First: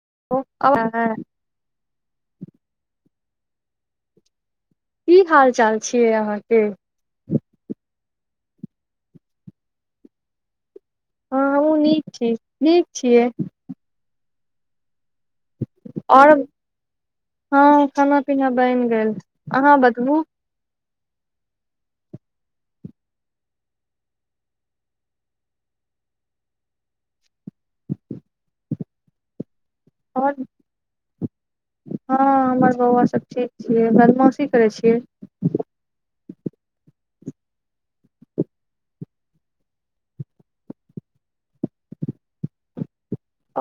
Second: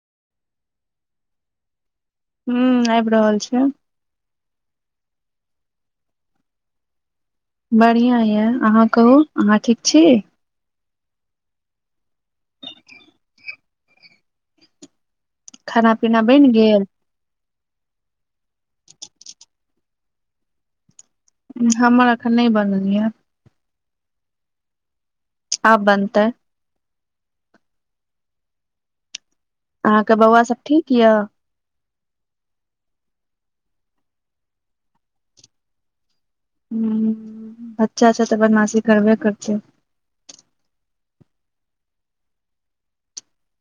[unintelligible] हुंआबि रहल छै की हाल चाल छियै अहाँके बढ़िआँ यए अहाँ कहू अहाँ ठीक छी हँ हम नीक छी नीक छियै खाना पीना आओर बनि गेल हँ खाना पीना बनि गेल अहाँ बतबू हमर एखन नहि बनल य आब बनतै अहाँके बौआ आओर सभ ठीक य हँ हमर बौआ सभ ठीक छियै बदमाशी करै छियै हं बच्चा सब तऽ बदमाशी करबे करै छै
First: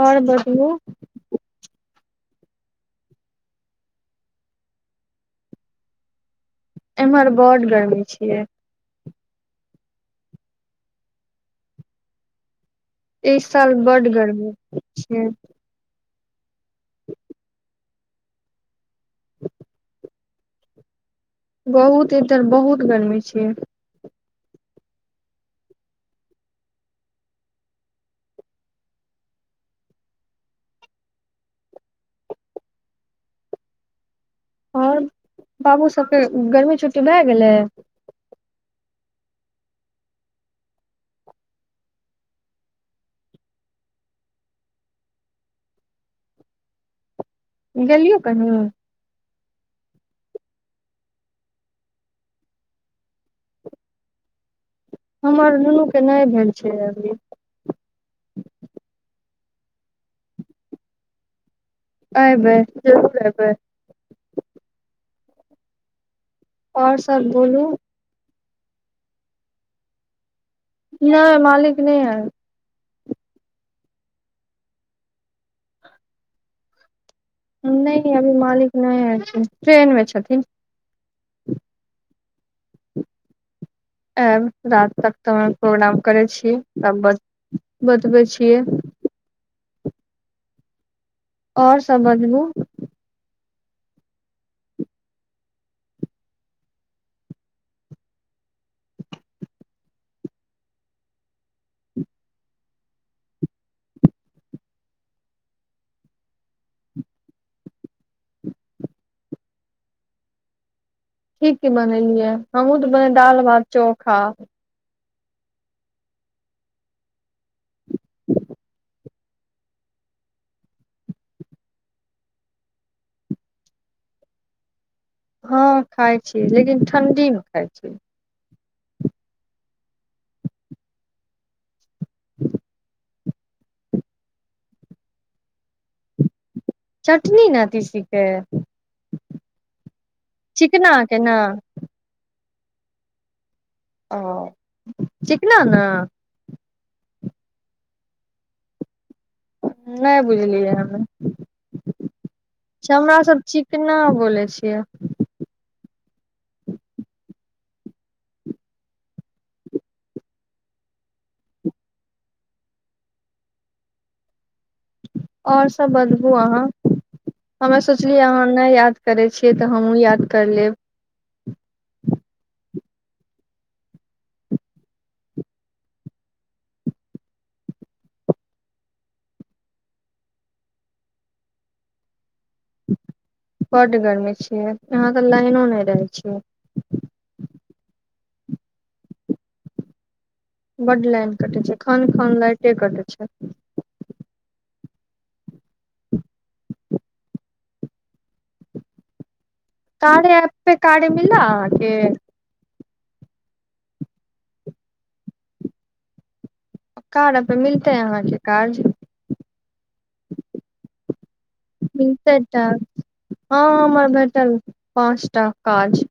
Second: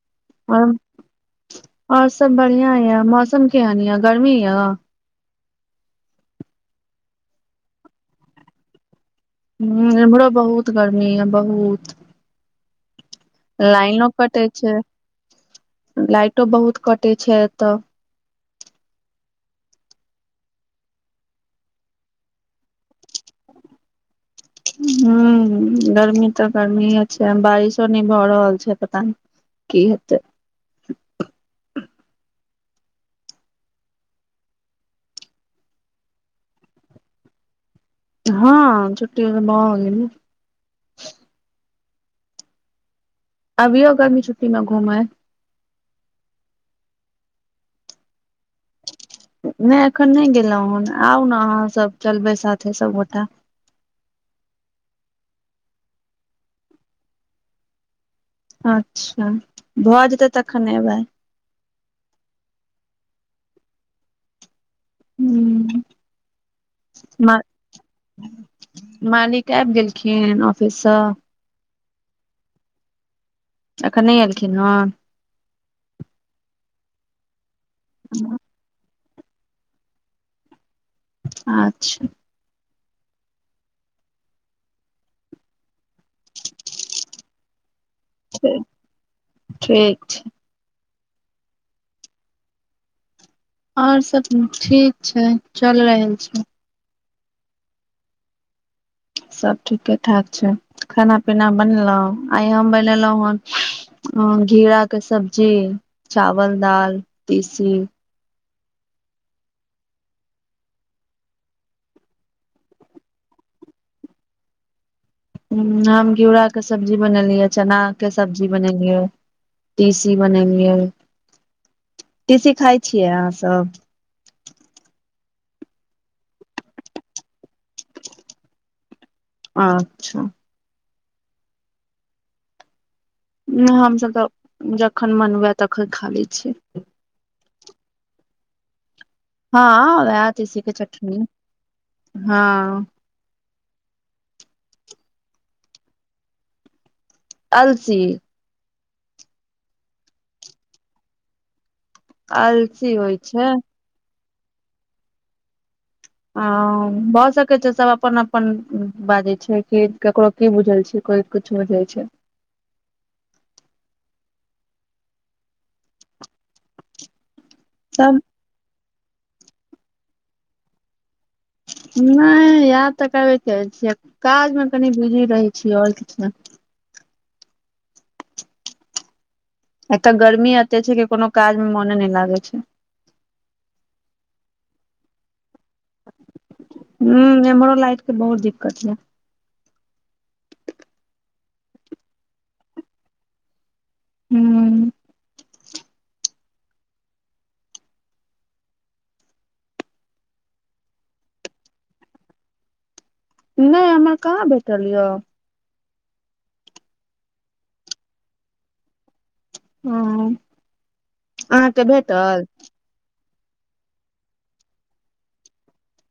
आओर बताबू आओर आओर सभ बढ़ियां ये मौसम केहन अए गर्मी अए एम्हर बड्ड गर्मी छियै हुँ एम्हरो बहुत गर्मी अए बहुत एहि साल लाइनो बड्ड कटे गर्मी छै छियै लाइटो बहुत कटै छै एतऽ बहुत इधर बहुत गर्मी छियै। हुँ गर्मी तऽ गर्मीये छै बारिसो नहि भऽ रहल छै पता नहि की हेतैक आओर बाबू सभकेँ गर्मी छुट्टी भए गेलै हँ छुट्टी ओ तऽ भऽ गेलै अबियौ गर्मी छुट्टीमे घुमैय गेलियै कहियो नहि एखन नहि गेलहुँ हन आउ न अहाँसभ चलबै साथे सभगोटा हमर दुुनूकेँ नहि भेल छै अभी अच्छा भऽ जेतै तखन अएबै अएबै जरूर अएबै हूँ आओर सभ मा बोलू मालिक आबि गेलखिन ऑफिससँ नहि मालिक नै आएल एखन नहि अएलखिन हन नहि अभी मालिक नहि आएल ट्रेन मे छथिन अच्छा ऐब रात तकल फोन आब करैय छियै तब बतबै छियै ठीक छै। आओर सभ बताबू आओर सभ ठीक छै चलि रहल छै सभ ठीके ठाक छै खाना पीना बनेलहुँ आइ हम बनेलहुँ हन घेराकेँ सब्जी चावल दाल तीसी की की बनेलियै हमहुँ तऽ बनेलि दालि भात चोखा हुँ हम घिउराकेँ सब्जी बनेलियै चनाकेँ सब्जी बनेलियै तीसी बनेलियै तीसी खाइ छियै अहाँसभ हँ खाइत छीयै लेकिन ठण्ढीमे खाइत छीयै अच्छा ह [inaudible] नहि हमसभ तऽ जखन मन हुए तखन खा लै छियै चटनी न तीसीकेँ हँ वएह तीसी केँ चिकना चटनी के ने हँ ह [inaudible] ओ चिकना न अलसी नहि बुझलियै हमे अलसी होइ हमरा सब छै चिकना बोले छै आ भऽ सकै छै सभ अपन अपन बाजै छै कि ककरो की बुझल छै कोइ किछु बुझै छै और सभ बदबू अहाँ हमे सब सोचलिय अहाँ नहि याद करै छियै तऽ हमहुँ याद कर लेब नहि याद तऽ करबे करै छियै काजमे कनि बिजी रहै छीयै और किछु नहि एतऽ गर्मी एते छै कि कोनो काज मे मोने नहि लागे छै बड गर्मी छिय यहाँ त लाइनो नहि रहे छै ह एम्हरो लाइट बहुत दिक्कत है बड्ड लाइन कटै छै खन खन लाइटे कटै छै हूं कार्य ऐप पे कार्य मिला अहांके नहि हमरा कहाँ भैटल य कार्यपर मिलतै अहाँके काज ह अहाँके मिलते भेटल टास्क हँ हमरा भेटल पाँच टा काज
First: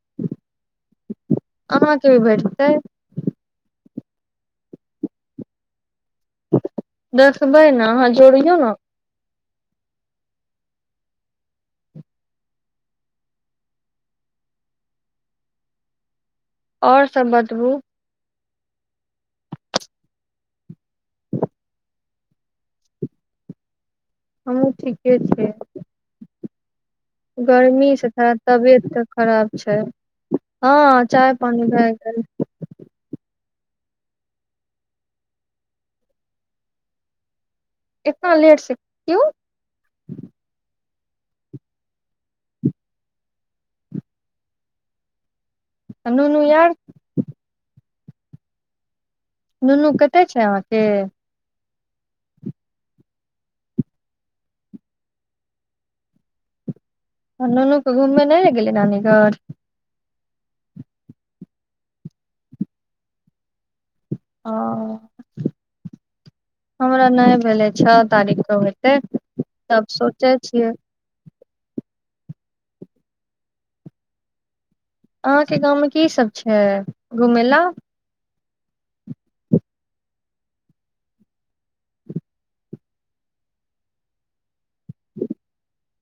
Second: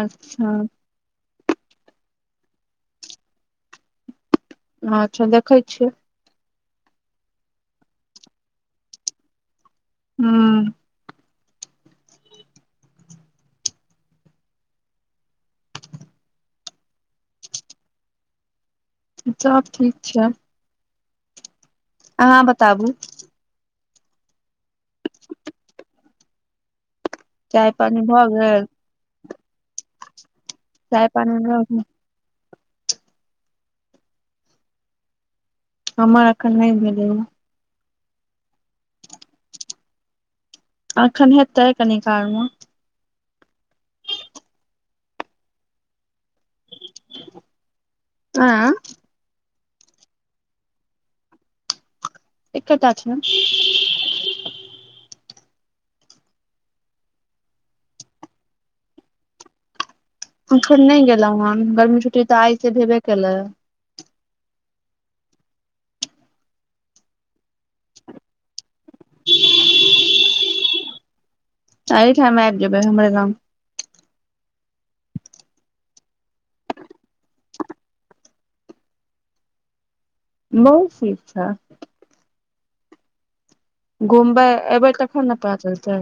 अच्छा अहाँके भी भेटतै हं अच्छा देखै छियै देखबै ने अहाँ जोड़ियौ न हूं आओर सब बतबू सब ठीक छै अहाँ बताबू हमहु ठीके छियै चाय गर्मी पानी से भऽ त गेल तबियत खराब छै हँ चाय पानि भ गेल हमरा अखन नहि भेलै हं एतना लेटसँ क्यूं एखन हेतै कनिकालमे नूनू यार आँ नुनू कतेक छै अहाँके एकेटा छै आ नुनूके घूममे नहि ल गेलै नानी घर अखन नहि गेलहुँ हन गर्मी छुट्टी तऽ आइसँ भेबे केलै ओ हमरा नहि भेलै छओ तारीख के हो तै तब सोचै छियै अहि ठइमे आबि जेबै हमर गाँव अहाँके गाँवमे कीसभ छै घुमय ला बहुत चीज छय घुमबै एयबै तखन ने पता चलतै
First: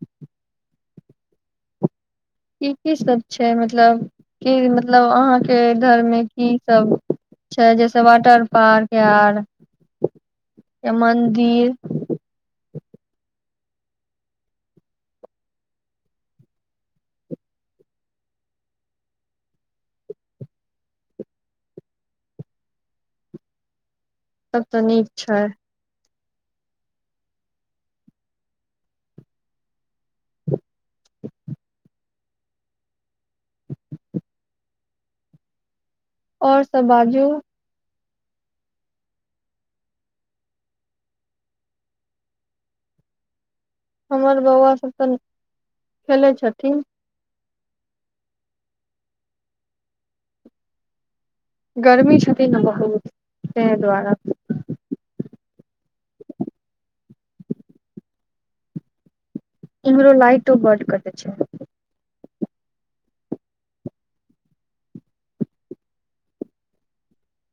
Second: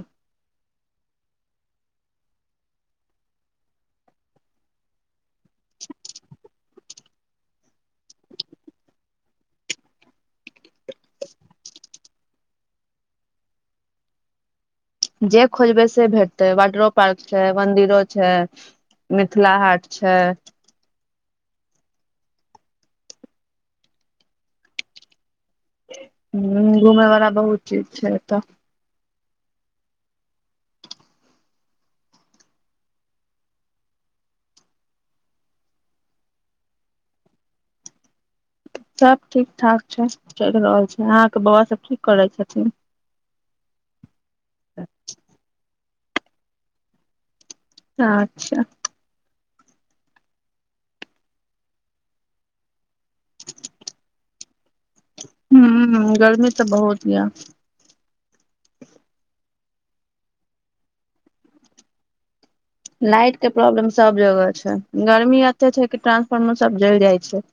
की की सब छै मतलब की मतलब अहाँके के घर मे की सब छै जैसे वाटर पार्क आर य मन्दिर जे खोजबै से भेटतै वाटरो पार्क छै मन्दिरो छै मिथिला हाट छै सभ तऽ नीक छै ह घुमयवला बहुत चीज छै एतऽ [inaudible] आओर सब बाजो सभ ठीक ठाक छै चलि रहल छै अहाँके बउआ सभ कि करै छथिन हमर बौआ सब तऽ खेलै छथिन अच्छा गरमी छथित ने बहुत त द्वारा हँ ह गर्मी तऽ बहुत य इमहरो लाइटो बड़ कटय छै लाइटके प्रॉब्लम सभ जगह छै गर्मी एते छै कि ट्रांसफार्मर सभ जरि जाइ छै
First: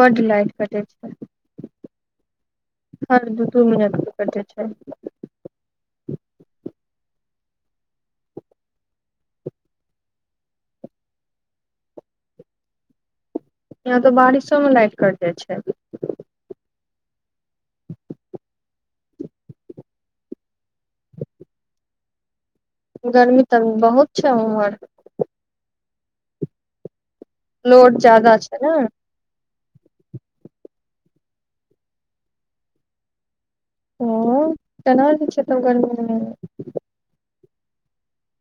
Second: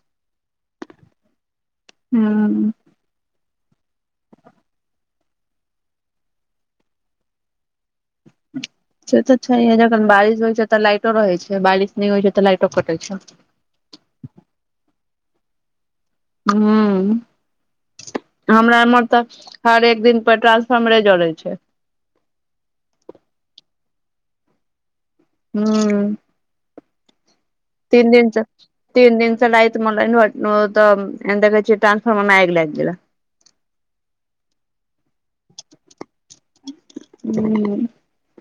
बड्ड लाइट कटय छै हँ हर दू दू मिनत कटे छै से तऽ छैह जखन बारिश होइ छै तऽ लाइटो रहै छै बारिश नहि होइ छै तऽ लाइटो कटैत छै यहाँ तऽ बारिशोमे लाइट कट जाइ छै ह्म हमरा एमहर तऽ हरेक दिनपर ट्रांसफारर्मरे जड़ै छै गर्मी तऽ बहुत छै उमहर हँ लोड तीन दिन ज्यादा च छै ने तीन दिन च लत ऽ म तऽ एन्द कह टरान्सफॉर्मर मे आगि लग गेलय ओ केना जे छै तब गर्मी मे हू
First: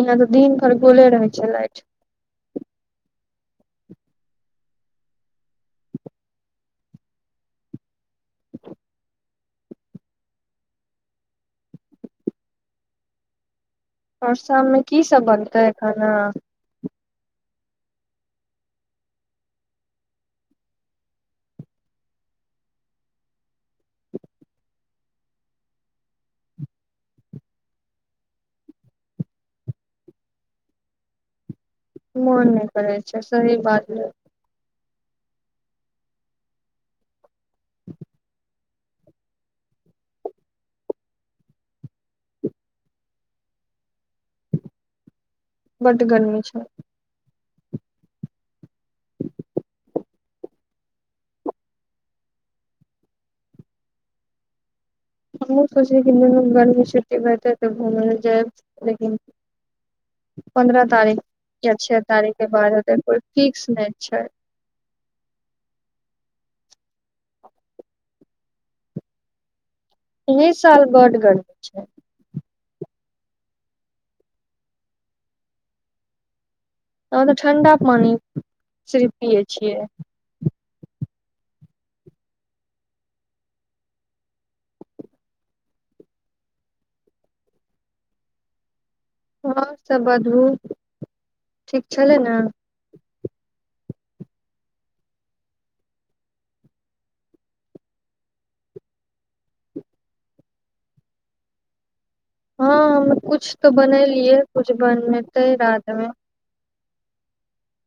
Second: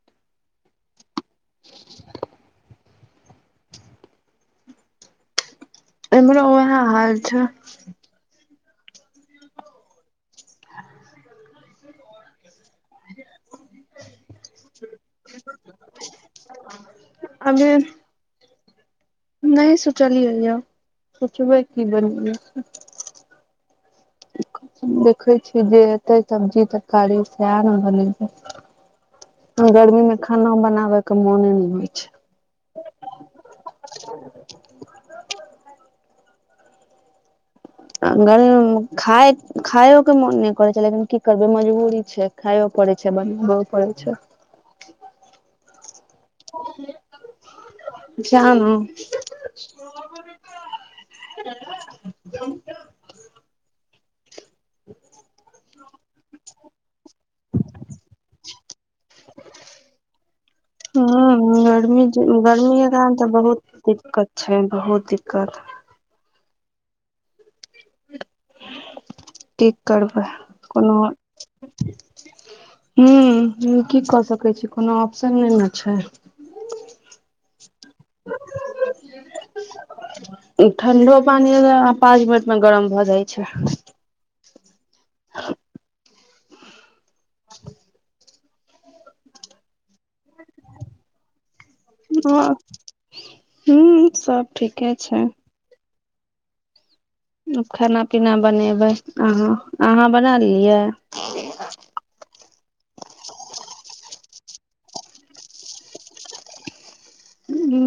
यहाँ तऽ दिन भरि गुले रहै छै लाइट [inaudible] एमहरो वएह हाल छै आ [inaudible] परसामे कीसभ बनतै खाना अभर नहि सोचलियैया सोचबै की बनै देखे छी जे एते सब्जी तरकारी सह ने रहले गर्मी मे खाना बनाबे के मोने ने हो मोन नहि करै छै सही बात खाइ खाइो के मोन नहि करै छै लेकिन की करबै मजबूरी छै खाइो पड़ैत छै बनाबो पड़ै छै बड गर्मी छै जाम [inaudible] [inaudible] हमहूँ सोचल कि गर्मी छुट्टी रहतै तऽ घूमय ल जायब लेकिन पन्द्रह तारीख या छओ गर्मी तारीखके गर्मी बाद के हेतै कारण कोइ तऽ बहुत फिक्स नहि छै दिक्कत बहुत दिक्कत की करबै एहि साल कोनो बड गर्मी छै ह्म की कऽ सकै छी कोनो ऑप्शन नहि ने छै ठण्डा पानी सिफ पियै छियै ठण्डो पानि पाँच मिनटमे गरम भऽ जाइ छै ह ह हर सभ बताबू हँ हँ सब ठीके छै खाना पीना बनेबै अहाँ अहाँ बना लेलियै हँ हम कुछ तऽ बनेलियै कुछ बनतै रातमे ह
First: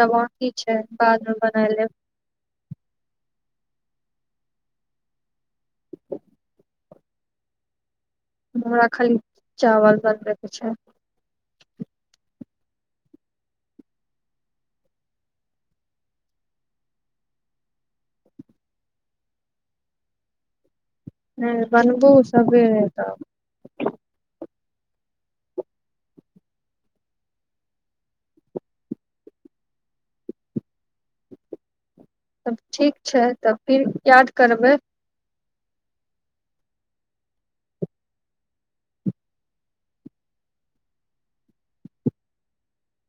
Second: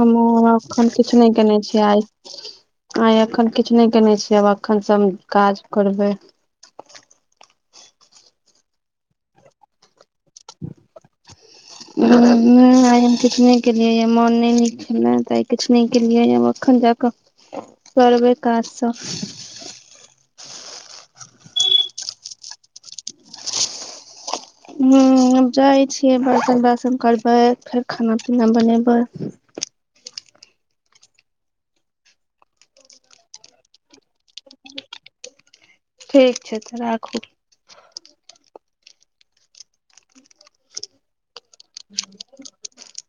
हमहु बाकी छै एखन किछु बाद नहि मे केने बना छीयै लेब आइ किछु नहि केयने छियै आब एखन सब काज करबै हमरा खाली चावल बन छै नहि आइ हम किछु नहि केलियै मोन नहि नीक छल न तो आइ किछु नहि केलियै अखन जाक करबे काजसँ ह बनबौ सबेरे तब ह आब जाइ छियै बर्तन बाशन करबै फेर खाना पीना बनेबै तब ठीक छै तब फिर याद करबै ठीक छै तऽ राखू ह [inaudible]